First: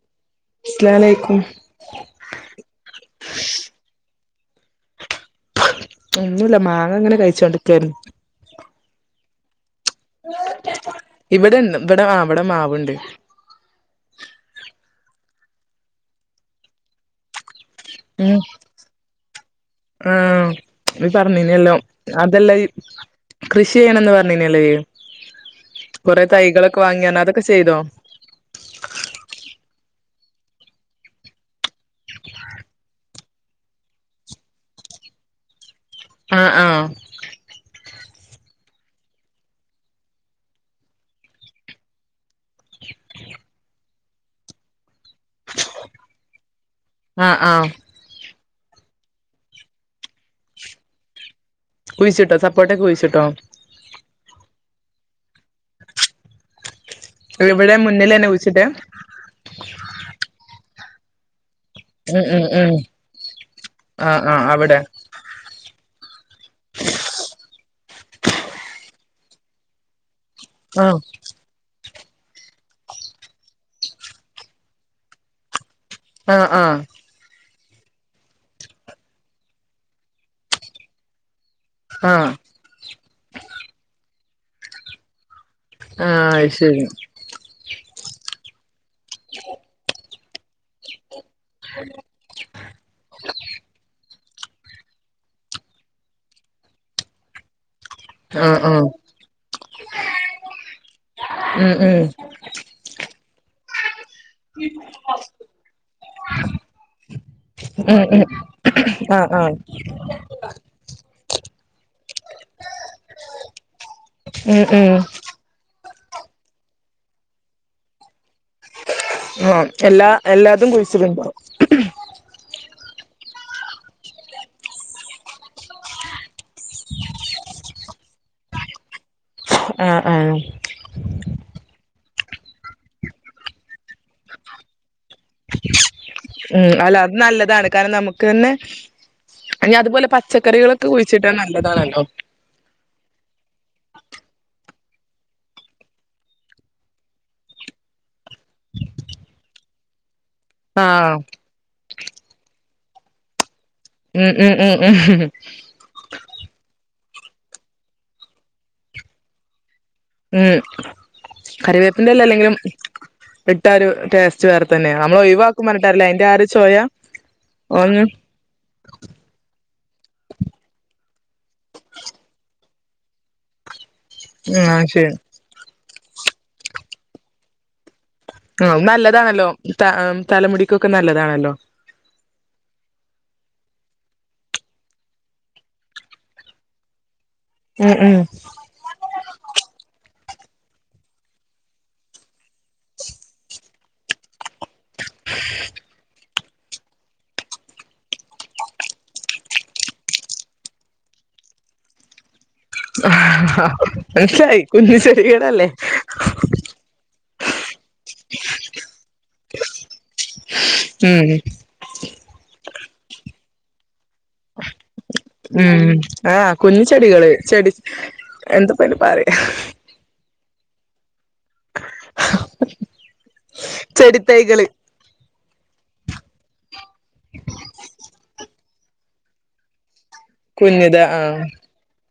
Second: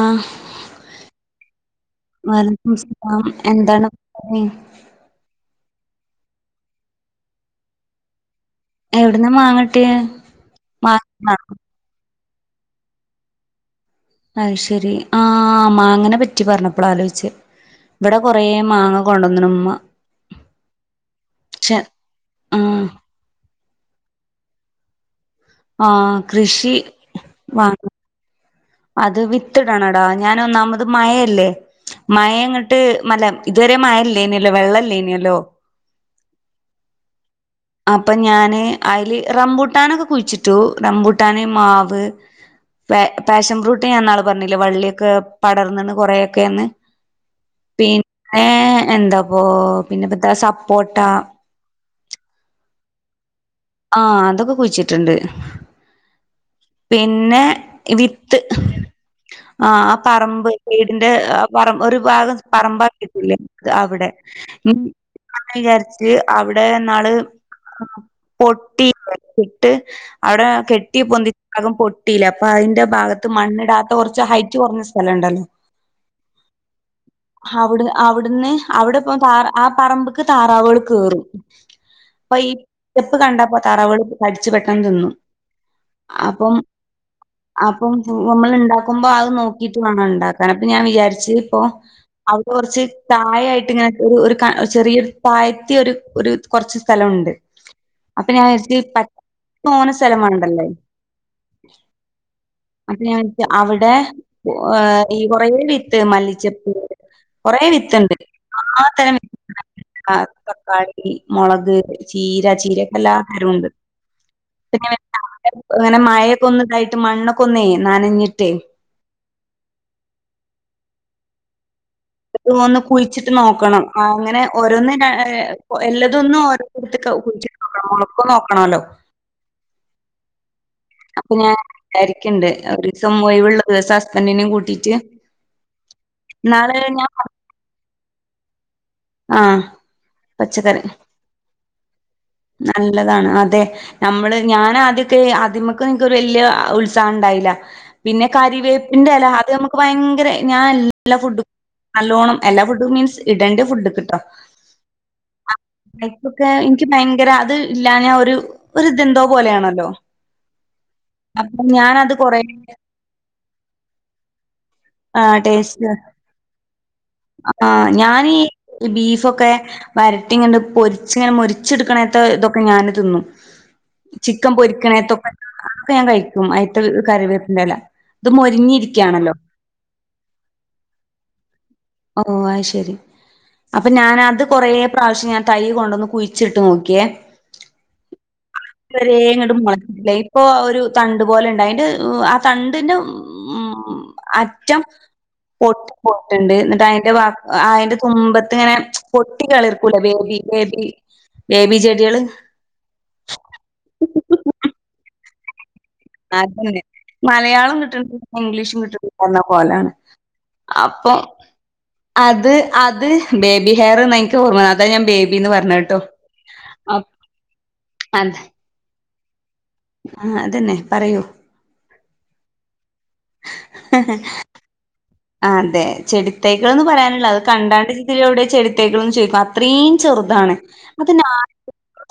ആഹ് അസ്സലാമലൈക്കും വലക്കം സ്ലാം എന്താണ് പറ ഒന്നുല്ല മാങ്ങ ങ്ങനെ കഴിച്ചോണ്ടക്കരുന്നു എവടന്നാ മാങ്ങട്ട്യേ ഇവിടെണ്ട് ഇവിടെ ആ ഇവിടെ മാവണ്ട് അത് ശെരി ആ മാങ്ങനെ പറ്റി പറഞ്ഞപ്പള ആലോയിച്ചെ ഇവിടെ കൊറേ മാങ്ങ കൊണ്ടുവന്നുംമ്മ ആഹ് ന പറഞ്ഞന എല്ലാം അതെല്ലാം ഈ ആഹ് കൃഷി ചെയ്യണന്ന് പറഞ്ഞനല്ലേ ആഹ് കൊറെ കൃഷി തൈകളൊക്കെ വാങ്ങിയാണ് അതൊക്കെ ചെയ്തോ വാങ്ങ അത് വിത്തിടണടാ ഞൻ ഒന്നാമത് മയയല്ലേ മഴ അങ്ങോട്ട് മല്ല ഇതുവരെ മഴല്ലേനല്ലോ വെള്ളംല്ലേനല്ലോ ആഹ് ആഹ് അപ്പൊ ഞാന് അയില് റംബൂട്ടാനൊക്കെ കുഴിച്ചിട്ടു റംബൂട്ടാന് മാവ് പ പാഷൻ ഫ്രൂട്ട് ഞാൻ ഇന്നാള് പറഞ്ഞില്ലേ വള്ളിയൊക്കെ പടർന്നിണ് കൊറേ ഒക്കെ ന്ന് ആ ആ പി ന്നെ എന്താ ഇപ്പൊ പിന്നെ പ സപ്പോട്ട. കുഴിച്ചിട്ടോ സപോട്ട ഒക്കെ കുഴിച്ചിട്ടോ? ആഹ് അതൊക്കെ കുഴിച്ചിട്ടുണ്ട്. പിന്നെ ഇവിടെ മുന്നിലെന്നെ വിത്ത് കുഴിച്ചിട്ടേ ആഹ് പറമ്പ് വീടിന്റെ ആഹ് പറമ്പ് ഒരു ഉം ഭാഗം ഉം ഉം പറമ്പ ആക്കീട്ടില്ലേ അവിടെ ആ ആ ഉം അവിടെ അങ്ങനെ വിചാരിച്ച് അവിടെ ഇന്നാള് പൊട്ടി ഇട്ട് അവിടെ ആ കെട്ടി പൊന്തി അകം പൊട്ടിയില്ല അപ്പൊ അതിന്റെ ഭാഗത്ത് മണ്ണിടാത്ത കുറച്ച് ഹൈറ്റ് കുറഞ്ഞ സ്ഥലണ്ടല്ലോ ആഹ് ആഹ്. ഹവിടെ അവിടുന്ന് അവിടെപ്പ താറ ആ പറമ്പക്ക് താറാവുകൾ കേറും. ആഹ്. അപ്പൊ ഈ ചെപ്പ് കണ്ടപ്പോ തറാവുകള് കടിച്ചു പെട്ടെന്ന് തിന്നും അത് അപ്പം ശരി അപ്പം നമ്മള് ഇണ്ടാക്കുമ്പോ അത് നോക്കി റ്റ് വാണം ഇണ്ടാക്കാൻ അപ്പൊ ഞാൻ വിചാരിച്ച് ഇപ്പോ അവിടെ കുറച്ച് തായായിട്ട് ഇങ്ങനെ ഒരു ഒരു ക ചെറിയൊരു താഴത്തി ഒരു ഒരു കുറച്ച് സ്ഥലിണ്ട്. അപ്പൊ ഞാൻ ആ ആ വിചാരിച്ച് പത്ത് മൂന്ന് സ്ഥലം വേണ്ടല്ലേ. ഉം ഉം. അപ്പ ഞാൻ അവിടെ ഉ ഈ കൊറേ വിത്ത് മല്ലിചെപ്പ് കൊറെ വിത്ത് ഉം ഇണ്ട് ഉം ആ തരം വി [unintelligible] തക്കാളി മൊളക് ചീര ചീര ഒക്കെ എല്ലാ തരവും ഇണ്ട് ഉം ഇപ്പൊ ഇങ്ങനെ ഉം ഇങ്ങനെ മഴൊക്കെ ഒന്ന് ഇതായിട്ട് മണ്ണ് ഒക്കെ ഒന്നേ നനഞ്ഞിട്ടേ ഉം എല്ലാ എല്ലാതും കുഴിച്ച് ഇടുണ്ടാവും. അത് ഒന്ന് കുളിച്ചിട്ട് നോക്കണം അങ്ങനെ ഓരോന്ന് എല്ലതൊന്നും ഓരോരുത്ത കുഴിട്ടി ന മൊളക്കൊന്നും നോക്കണല്ലോ. ആഹ് ആഹ് അപ്പൊ ഞാൻ വിചാരിക്കണ്ട് ഒരീസം ഒഴുവുള്ള ദിവസം ഹസബൻഡിനെയും കൂട്ടിട്ട് ഉം അല്ല അത് നല്ലതാണ് കാരണം നമുക്ക് തന്നെ ആഹ് ഇഞ്ഞി അതുപോലെ പച്ചക്കറി പച്ചക്കറികളൊക്കെ കുഴിച്ചിട്ടാ നല്ലതാണല്ലോ. നല്ലതാണ് അതെ. നമ്മള് ഞാൻ ആദ്യൊക്കെ ആദ്യമക്കെ നിനക്ക് ഒരു വല്ല്യ ഉത്സാഹം ഉണ്ടായില്ല. പിന്നെ കരിവേപ്പിന്റെ ഇല അത് നമുക്ക് ഭയങ്കര ഞാൻ ആഹ് എല്ലാ ഫുഡും നല്ലോണ്ണം എല്ലാ ഫുഡും മീൻസ് ഇടേണ്ട ഫുഡ് ഉം ഉം ഉം ഉം ഉ ഹും. പ്പൊക്കെ എനിക്ക് ഭയങ്കര അത് ഇല്ലാഞ്ഞ ഒരു ഒരു ഇതെന്തോ പോലെയാണല്ലോ. ഉം അപ്പൊ കറിവേപ്പിന്റെ ഞാനത് എല അല്ലെങ്കിലു കൊറേ ഇട്ട ഒരു ടേസ്റ്റ് വേറെ തന്നെ നമ്മള ആഹ് ഒിവാക്കും ടേസ്റ്റ് പറഞ്ഞട്ടാറില്ലേ അതിന്റെ ആര് ചോയ. ആഹ് ഞാൻ ഈ ബീഫ് ഒക്കെ വരട്ടി ഇങ്ങണ്ട് പൊരിച്ച് ഇങ്ങനെ മൊരിച്ചെടുക്കണത്തെ ഇതൊക്കെ ഞാന് തിന്നു ചിക്കൻ ഉം അത് ശരി പൊരിക്കണേത്തൊക്കെ അതൊക്കെ ഞാൻ കഴിക്കും അയത്ത കറിവേപ്പന്റെ എല ആ നല്ലതാണല്ലോ ത തലമുടിക്കൊക്കെ നല്ലതാണല്ലോ. ഓ ആയ്ശരി. അപ്പൊ ഞാനത് കൊറേ പ്രാവശ്യം ഞാൻ തൈ കൊണ്ടൊന്ന് കുഴിച്ചിട്ട് നോക്കിയേ ഉം ഉം ഇതരേയിങ്ങട്ട് മുളച്ചില്ല ഇപ്പൊ ഒരു തണ്ട് പോലെയിണ്ട് അയിന്റെ ത ണ്ടിന്റെ മ് അറ്റം പൊട്ടി പോയി ട്ട്ണ്ട് ഇന്നിട്ട് അയിന്റെ ഭാ അയിന്റെ തുമ്പ ത്ത്ങ്ങനെ പൊട്ടി കിളിർക്കൂലെ ബേബി ബേബി ബേബി ചെടികള് ആ മനസ്സിലായി കുഞ്ഞ് ചെടികളല്ലേ? അതന്നെ മലയാളും കിട്ടണില്ല ഇംഗ്ലീഷും കിട്ടണില്ലാർഞ കോലാണ് അപ്പം ഉം അത് അത് ബേബി ഹെയർന്നാ ഇൻക്ക് ഓർമ അത ഞാൻ ബേബിന്ന് ഉം പറഞേട്ടോ ആഹ് അ എന്തപ്പയിന് പറയാ ആഹ് അതന്നെ പറയൂ ചെടി തൈകള് അതെ ചെടി തൈകകള്ന്ന് പറയാന്ള്ള അത് കണ്ടാണ്ട് ഇജിതിലൊവ്ടെ ചെടി തൈകള്ന്ന് ചോയ്ക്കും അത്രീം ചെറുതാണ് കുഞ്ഞിത് അത് ന ആഹ്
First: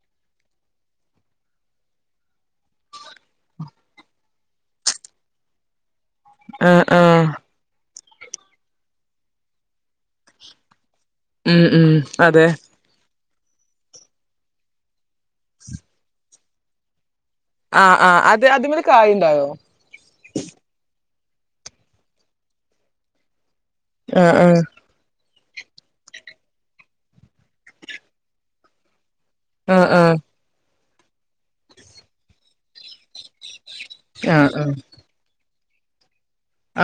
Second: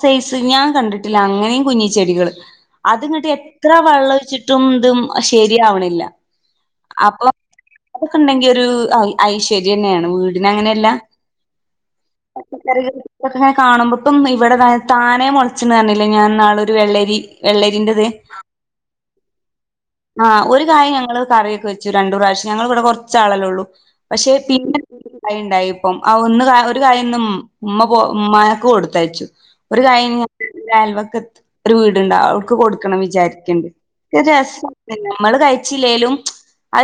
സൈസ് ഞാൻ കണ്ടിട്ടില്ല അങ്ങനീം കുഞ് ചെടികള് അത്ങ്ങട്ട് എത്ര വെള്ളം ഒഴിച്ചിട്ടും ഇത് ശരിയാവണില്ല ആഹ് ആഹ് അപ്പം അതൊക്കെണ്ടെങ്കി ഒരു ഐ ഐശ്വര്യന്നേണ് വീടിന് അങ്ങനെയല്ല ഉം ഉം അതെ പെരേല് ഇതൊക്കെങ്ങനെ കാണുമ്പോ ഇപ്പം ഇവിടെതാ താനെ മൊളച്ചീണ് പറഞ്ഞില്ലേ ഞാ ഇന്നാളൊരു വെള്ളരി ആഹ് വെള്ളരിന്റെത് ആ് അത് അത്മ്മല് കായിണ്ടായോ? ആഹ് ഒരു കായ് ഞങ്ങള് കറിയൊക്കെ വെച്ചു രണ്ടു പ്രാവിശ്യം ഞങ്ങള് വടെ കൊറച്ചാളല്ലേയൊള്ളൂ പക്ഷെ ആഹ് ആഹ് പിന്നെ കായിണ്ടായെപ്പം ആ ഒന്ന് കാ ഒരു കായിന്ന് ഇമ് ഇമ്മ പോയപ്പം ഇമ്മാക്ക് കൊടുത്തയ്ച്ചു ഒരു ആഹ് ആഹ് കായിഞ് ഇന്റെ അയൽവക്കത്ത് ഒരു വീട്ണ്ട് അവ്ട്ക്ക് കൊടുക്കണം വിചാരിക്ക്ണ്ട് ഒരു ആഹ് രസം ആഹ് നമ്മള് കഴിച്ചില്ലേലും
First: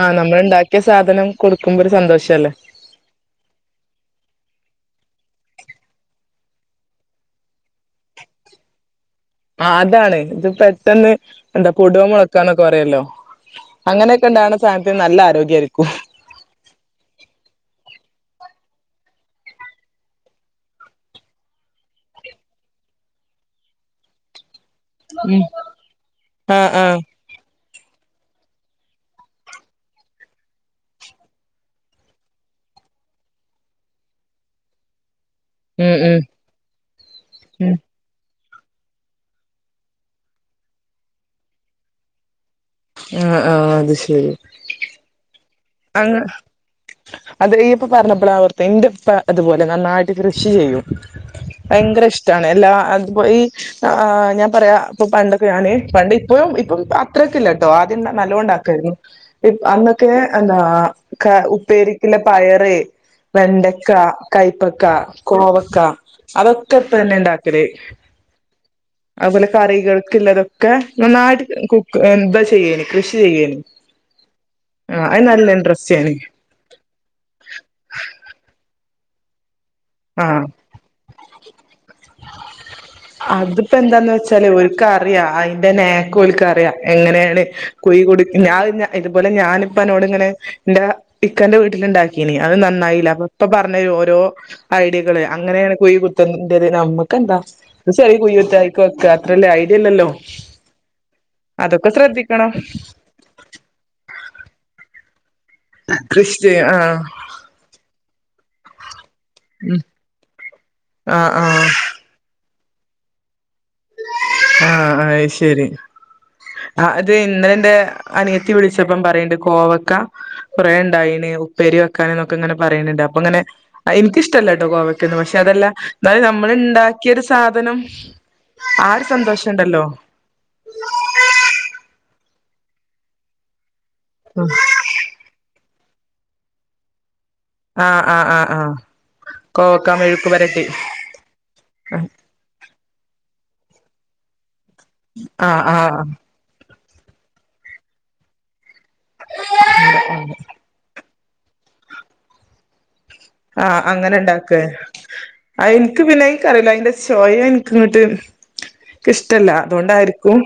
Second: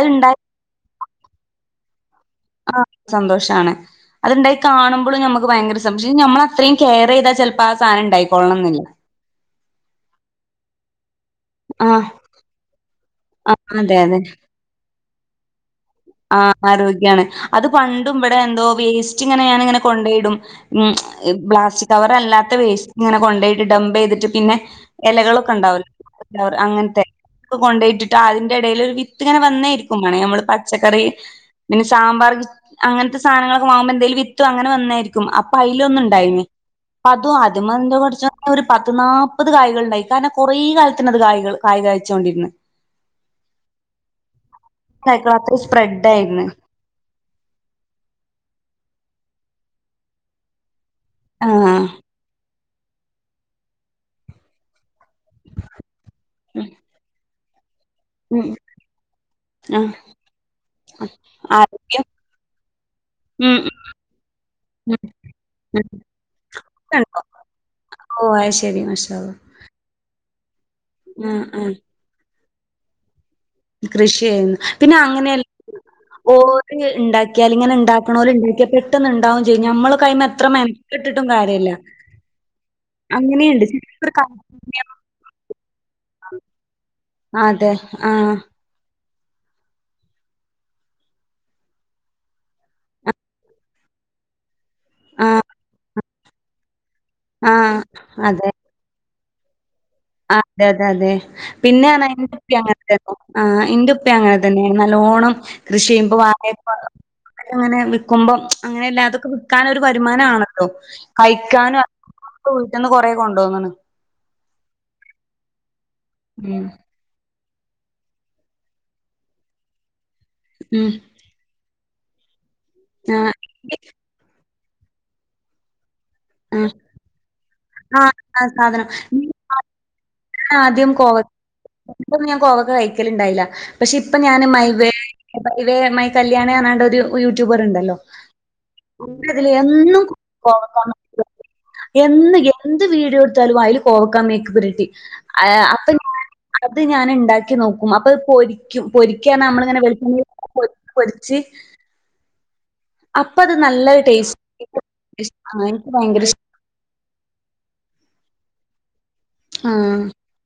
ആഹ് നമ്മള്ണ്ടാക്കിയ സാധനം കൊടുക്കുമ്പൊരു സന്തോഷല്ലേ? ആഹ് ഒരു സന്തോഷാണ് അത്ണ്ടായി കാണുമ്പളും നമ്മക്ക് ഭയങ്കര സന്തോക്ഷം പക്ഷെ ഞമ്മളത്രയും കെയറെയ്താ ചെലപ്പോ ആ സാധനനെണ്ടായി കോളണന്നില്ല ആ അതാണ് ഇത് പെട്ടെന്ന് എന്താ ആഹ് പൊടോം മൊളക്കാന്നൊക്കെ പറയല്ലോ? ആഹ് അതെ അതെ അങ്ങനെയൊക്കെണ്ടാണെ സാധനത്തിന് നല്ല ആരോഗ്യായിരിക്കും ആ ആരോഗ്യാണ് അത് പണ്ടും ഇവിടെന്തോ വേസ്റ്റ്ങ്ങനെ ഞാനിങ്ങനെ കൊണ്ടോയിടും ഉം പ്ലാസ്റ്റിക് കവറല്ലാത്ത വേസ്റ്റ്ങ്ങനെ കൊണ്ടോയിട്ട് ഡംപെയ്തിട്ട് പിന്നെങ്ങനെ ഉം എലകളൊക്കെണ്ടാവൊല്ലോ ആഹ് ആഹ് അങ്ങൻത്തെ കൊണ്ടോയിട്ടിട്ട് അതിന്റെടയില് ഒരു വിത്ത്ങ്ങനെ വന്നേയിരിക്കും മാണെ നമ്മള് പച്ചക്കറി പിന്നെ സാമ്പാർ കിറ്റ് അങ്ങനത്തെ സാധനങ്ങളൊക്കെ വാങ്ങുമ്പോ എന്തേലും വിത്തോ അങ്ങനെ വന്നായിരിക്കും ഉം ഉം അപ്പയിലൊന്ന്ണ്ടായീനി അപ്പതും ഉം അതുമ്മെന്റെ പടച്ചോനേ ഒരു പത്ത് നാല്പ്പത് കായ്കള്ണ്ടായിനി കാരണം കൊറേ കാലത്തിനത് കായികൾ കായ് കാഴ്ച്ചോണ്ടിര്ന്ന് ആഹ് ആഹ് അത് ശരി രാത്രി ച അങ്ങ് അത് ഇയ്യ്പ്പൊ പർഞ്ഞപ്പളാ ഓർത്തെ ഇന്റെപ്പ ഇതുപോലെ നന്നായിട്ട് കൃഷി ചെയ്യും ആഹ് ഭയങ്കരഷ്ടാണ് എല്ലാ അത് ഈ ഞാൻ പറയാ ഇപ്പൊ പണ്ടൊക്കെ ഞാന് പുതിയ പണ്ട് ഇപ്പും ഉം ഇപ്പം അത്രൊക്കെല്ല ആദ്യം ഉം നല്ലോണ്ടാക്കായിരുന്നു ഇ ആ അന്നൊക്കെ എന്നാ ആരോഗ്യം ഉപ്പേരിക്കില്ല പയറ് ഉം വെണ്ടക്ക കയപ്പക്ക ഉം ഉം കോവക്ക ഉം. അതൊക്കെ ഇപ്പ ന്നെ കണ്ടോ ഇണ്ടാക്കല്. ഓഹ് അത് ശരി. മാഷാഅള്ളാ. കറികൾക്കുള്ളതൊക്കെ, നന്നായിട്ട് ആഹ് കുക്ക് ത ചെയ്യല് കൃഷി ചെയ്യല്. കൃഷി ചെയുന്നു. പിന്നെ അങ്ങനെയല്ല ഇൻട്രസ്റ്റേനി ഓഹ് ഉണ്ടാക്കിയാൽ ഇങ്‌നെ ഉണ്ടാക്കണോല് ഉണ്ടാക്കിയ പെട്ടന്ന് ഉണ്ടാവും ചെയ്യും. നമ്മളൊ ക്കെ അയിമ ആഹ് മെൻകെട്ടിട്ടും കാര്യല്ല. അങ്ങനെണ്ട്. അതിപ്പോ എന്താന്ന് വെച്ചാല് ഓൽക്ക് അറിയാ അയ്ന്റെ നേക്കോൽക്ക അറിയ, എങ്ങനെയാണ് അതെ കുഴി കുഴിക് ആഹ് അത് ഞാ ഇതുപോലെ ഞാനിപ്പാനോട് ഇങ്ങനെ ന്റെ ഇക്കന്റെ വീട്ടില് ഉണ്ടാക്കീനി. അത് നന്നായീല, അപ്പൊ ഇപ്പ പറഞ്ഞരും ഓരോ... ഐഡിയകള്, ആഹ് അങ്ങനെയാണ് കുഴി കുത്തന്റെത്, നമക്കന്ത? ആഹ് അത് ചെറിയ കുഴി അതെ. കുത്ത അയിക് വെക്ക. അത്രല്ലേ, ഐഡിയ ഇല്ലല്ലോ? ആഹ് അതെ അതെ അതെ അതൊക്കെ പിന്നെയാണ് അയിനെ ശ്രദ്ധിക്കണം പറ്റി അങ്ങന ആഹ്, ഇന്റെ ഉപ്പി അങ്ങനെ തന്നേണ്. നല്ലോണം കൃഷി ചെയ്യുമ്പോ വായപ്പ ആഹ്, അങ്ങനെ വിൽക്കുമ്പം അങ്ങനെല്ല അതൊക്കെ വിക്കാനൊരു ഉം വരുമാനണല്ലോ, ആഹ് ആഹ് കഴിക്കാനും വീട്ടിൽന്ന് കൊറേ കൊണ്ടോന്ന്ണ്. ആഹ്, അയ്ശരി. ഉം. ആ അത് ഇന്നലെന്റെ അനിയത്തി വിളിച്ചപ്പം പറയണ്ട്, കോവക്ക കുറെ ഉം ഉണ്ടായിണ്. പ്പേരി വെക്കാനൊക്കെ എന്നൊക്കെ ഇങ്ങനെ പറയുന്നുണ്ട്. അപ്പൊ ആഹ് ഇങ്ങനെ എനിക്കഷ്ടല്ലട്ടോ കോവയ്ക്കൊന്നും. പക്ഷെ അതെല്ല... ന്നാലും നമ്മൾ ആഹ് ണ്ടാക്കിയരു സാധനം, ആ ഒരു സന്തോഷുണ്ടല്ലോ? ഞാന് ആദ്യം കോവ ഇപ്പൊ ഞാൻ കോവക്ക് കഴിക്കലുണ്ടായില. പക്ഷെ ഇപ്പ ഞാന് മൈവേ മൈവേ മൈ കല്യാണി പറഞ്ഞാണ്ട് ഒരു... ഒരു യൂട്യൂബർ ആ ഉണ്ടല്ലോ, ആ ആ ആ അതിൽ കോവക്ക എന്നും മെഴുക്ക് പെരട്ടി കോവക്കോ എന്നും എന്ത് വീഡിയോ എടുത്താലും അയ്ൽ കോവക്കാ മേയ്ക്ക് പുരട്ടി. ആ ആഹ്, ആ അപ്പൊ അത് ഞാന് ഉണ്ടാക്കി നോക്കും. അപ്പൊ അത് പൊരി ക്കും. പൊരിക്കാറഞ്ഞ നമ്മളിങ്ങനെ വെളിച്ചെണ്ണേട്ട് പൊരിച്ച പൊരിച്ച്... അപ്പത് ആഹ്, നല്ല അങ്ങനെ ടേസ്റ്റ് ഉണ്ടാക്ക. ആഹ് എനിക്ക് ഇനിക്ക് പിന്നെ ഭയങ്കര അത് ഇഷ് എനിക്ക്റിയൂല, അതിന്റെ ചോയ ഇൻക്ക് ഇങ്ങട്ട്, ഇന്ക് ഇഷ്ടല്ല. ആഹ് അതുകൊണ്ടായിരിക്കും.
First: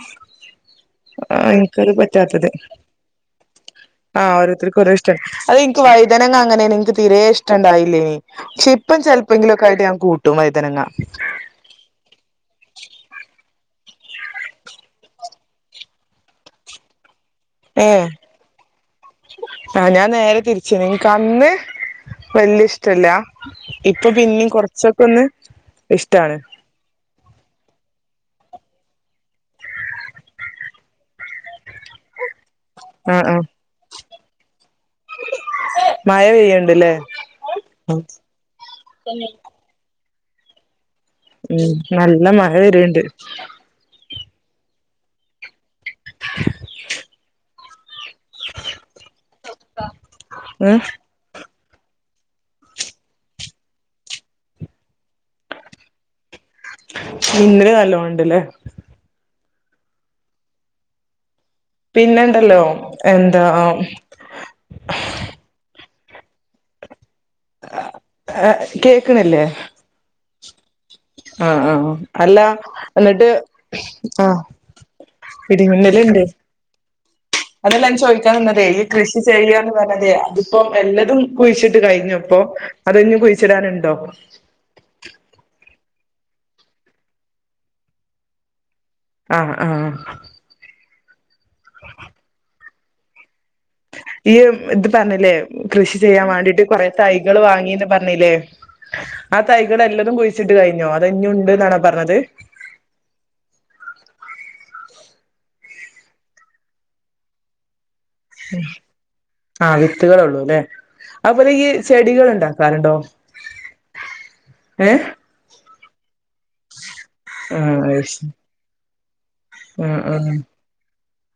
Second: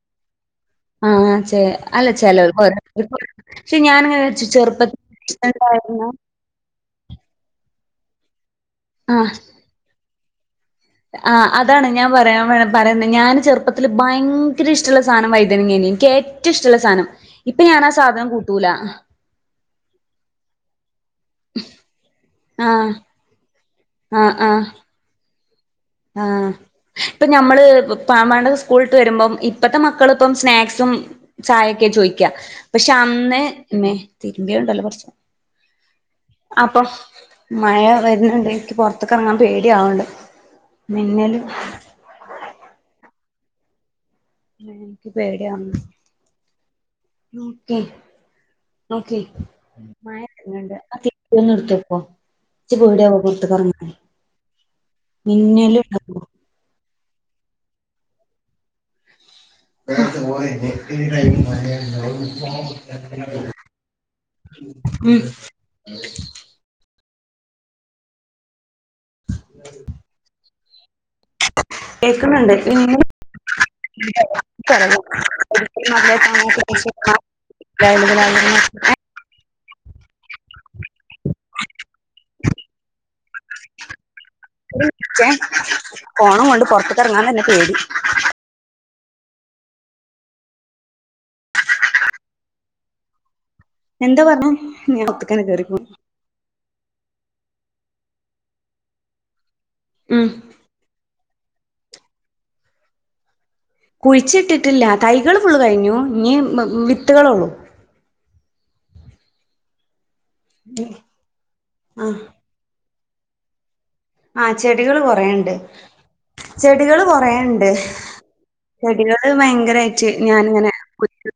ആഹ്, ചെ എനിക്കത് അല്ല പറ്റാത്തത് ചെലോർ പക്ഷെ ഞാനങ്ങനെ ആഹ് വെച്ചു ഓരോരുത്തർക്കും ഓരോ ചെറുപ്പത്തി അത് ഇൻക്ക് ഇഷ്ട്ടണ്ടായിരുന്ന വൈതനങ്ങ... അങ്ങനെണ്. നിക്ക് തീരെ ഇഷ്ടണ്ടായിലേയിനി. പക്ഷെ, ഇപ്പ ആഹ് ചെൽപ്പങ്കിലുക്കായിട്ട് ഞാൻ കൂട്ടും വൈതനങ്ങ. ആഹ് അതാണ്. ഞാൻ പറയാൻ പറയുന്നത്, ഞാൻ ചെറുപ്പത്തില് ഭയങ്കര ഇഷ്ടള്ള സാധനം വൈതനങ്ങേയിനി. ന്ക്ക് ഏ ഏറ്റവും ഇഷ്ടള്ള സാധനം. ഇപ്പ ഞാൻ ആ ഏഹ് സാധനം കൂട്ടൂല. ആഹ്, ഞാൻ നേരെ തിരിച്ചാണ്. എനിക്ക് അന്ന് വല്യ ആഹ് ഇഷ്ടല്ല്യ ഇപ്പൊ ആഹ് പിന്നിം ആഹ് കൊറച്ചൊക്കെന്ന്... ആഹ് ഇപ്പൊ ഞമ്മള് പ മാണ്ട് സ്കൂളിട്ട് വരുമ്പം, ഇപ്പത്തെ മക്കള് ഇപ്പം സ്നാക്സും ചായൊക്കെ ചോയ്ക്ക. പക്ഷെ, ആഹ് അന്ന് ആഹ് ഇമ്മേ, തിരുമ്പിയത് ഉണ്ടല്ലോ കുറച്ച മഴ അപ്പൊം, പെയ്യ്ണ്ട്ല്ലേ മഴ ഉം വരുന്നുണ്ട് എനിക്ക് പൊർത്ത്ക്ക് എറങ്ങാൻ പേടിയാവണ്ട്. മിന്നലും... നല്ല മഴ വര്ണ്ട്. ഉം, ഇൻക്ക് പേടിയാവ്ണ്. Okay, okay. മഴ വർന്ണ്ട്. ഉം ജ്ജ് ഒന്ന് ഇട്ത്തെക്കോ ഇച്ച് പേഡ്യാവും പോർത്ക്ക് എർങ്ങാന്. മിന്നലും ഇണ്ടാവുമ്പോ മിന്നല് നല്ലോം ഇണ്ട് ലേ [unintelligible] പിന്നെണ്ടല്ലോ എന്താ ഉം. കേക്ക്ണ്ല്ലേ ആ ആ അല്ലാ കേക്കുന്നുണ്ട് മിന്നല് എന്നിട്ട് ആഹ് പഠിക്കുന്ന നല്ല ഇടിമിന്നലുണ്ട് സമയത്ത് പഠിച്ച്ക്ക്ണാ അതല്ല ഞാൻ ചോയിക്കാൻ എന്താറിയോ ഈ കൃഷി ചെയാന്ന് പർഞ്ഞതെ അത്പ്പോം എല്ലതും കുഴിച്ചിട്ട് കഴിഞ്ഞപ്പൊ അത് ഇഞ്ഞും കുഴിച്ചിടാന്ണ്ടോ ച്ചേ ഫോണും കൊണ്ട് പോർത്ത്ക്ക് എർങ്ങാൻ തന്നെ പേടി ആ ആഹ് എന്താ ഈ പറഞ്ഞെ ഇത് ഞാൻ പർഞ്ഞിലെ ഒത്തക്കനെ കേറിപ്പോ കൃഷി കൃഷി ചെയ്യാം വാണ്ടിട്ട് കൊറെ തൈകള് വാങ്ങീന്ന് പർഞ്ഞിലെ ആ തൈകള് എല്ലതും ഉം കുഴിച്ചിട്ട് കഴി ഞ്ഞോ അതോ ഇഞ്ഞുണ്ട് ന്നാണോ പർഞ്ഞത് കുഴിച്ച് ഇട്ടിട്ടില്ല തൈകള് ഫുള്ള് കഴിഞ്ഞു ഇഞ്ഞി വിത്തുകള് ഒള്ളു ആ വിത്തുകള് ഒള്ളൂ ലെ അതുപോലെ ഈ ആഹ് ചെടികള്ണ്ടാ ക്കാല്ണ്ടോ ആ ചെടികള് കൊറെ ഇണ്ട് ചെടികള് കൊറെ ഇണ്ട് ആഹ് അത് ശരി ചെടികള് ആഹ് ഭയങ്കരായിറ്റ് ആഹ് ഞാന് ഇങ്ങനെ കുത്തി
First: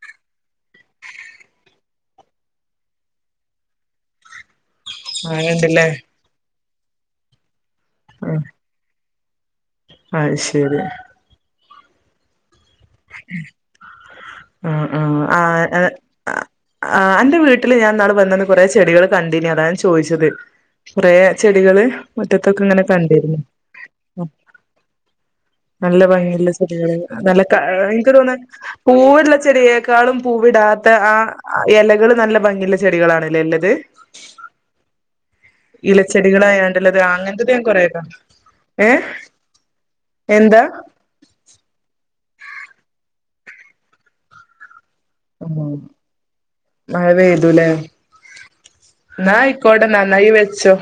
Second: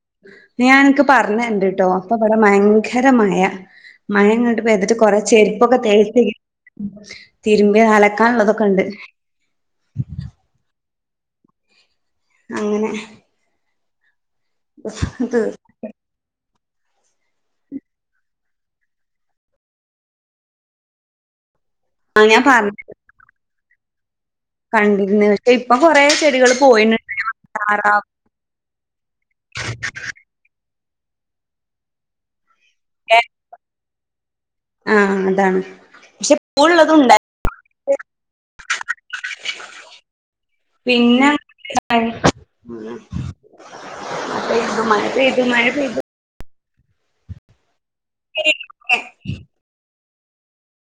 ഇഞ് ഞാൻ അൻക്ക് പർഞ്ഞര്ണ്ട് ട്ടോ ഇപ്പൊ ഇവടെ ഭയങ്കര മഴ മഴ ഇങ്ങട്ട് പെയ്ത്ട്ട് കൊറെ ചെര്പ്പൊക്ക അങ്ങനെണ്ട്ല്ലേ തേകി തേകി തിര്മ്പിയ ആഹ് അലക്കാള്ളതൊക്ക ഇണ്ട് അത് ശരി അങ്ങനെ ഉം ഉം [unintelligible] ആ അന്റെ വീട്ട്ല് ഞാൻ ന്നാള് വന്നന്ന് കോറെ ചെടികള് കണ്ടീനി അതാ ഞാൻ ചോഴിച്ചത് കോറേ ചെടികള് ആ ഞാൻ മുറ്റത്തൊക്ക പറഞ്ഞ ഇങ്ങനെ കണ്ടിരുന്നു കണ്ടിരുന്നു പക്ഷെ ഇപ്പൊ നല്ല കൊറേ ഭംഗില്ല ചെടികള് പോയിണ് നല്ല ക താറാവ് ഇൻക് തോന്ന പൂവ്ള്ള ചെടിയേക്കാളും പൂവിടാത്ത ആ എലകള് നല്ല ഭംഗില്ല ചെടികളാണ് ലെ ഇല്ലത് ആ അതാണ് പക്ഷെ ഇലച്ചെടികളായാണ്ട് പൂവുള്ളതും ഇള്ളത് ഉണ്ടായി അങ്ങൻത്തെത് ഞാൻ കൊറേ കണ്ട് ഏഹ് എന്താ പിന്ന [unintelligible] പെയ്തു മഴ പെയ്തു ഉം മഴ മഴ പെയ്തു ലെ പെയ്തു ന്നാ അയിക്കോട്ടെ ന്നന്നായി വെച്ചോ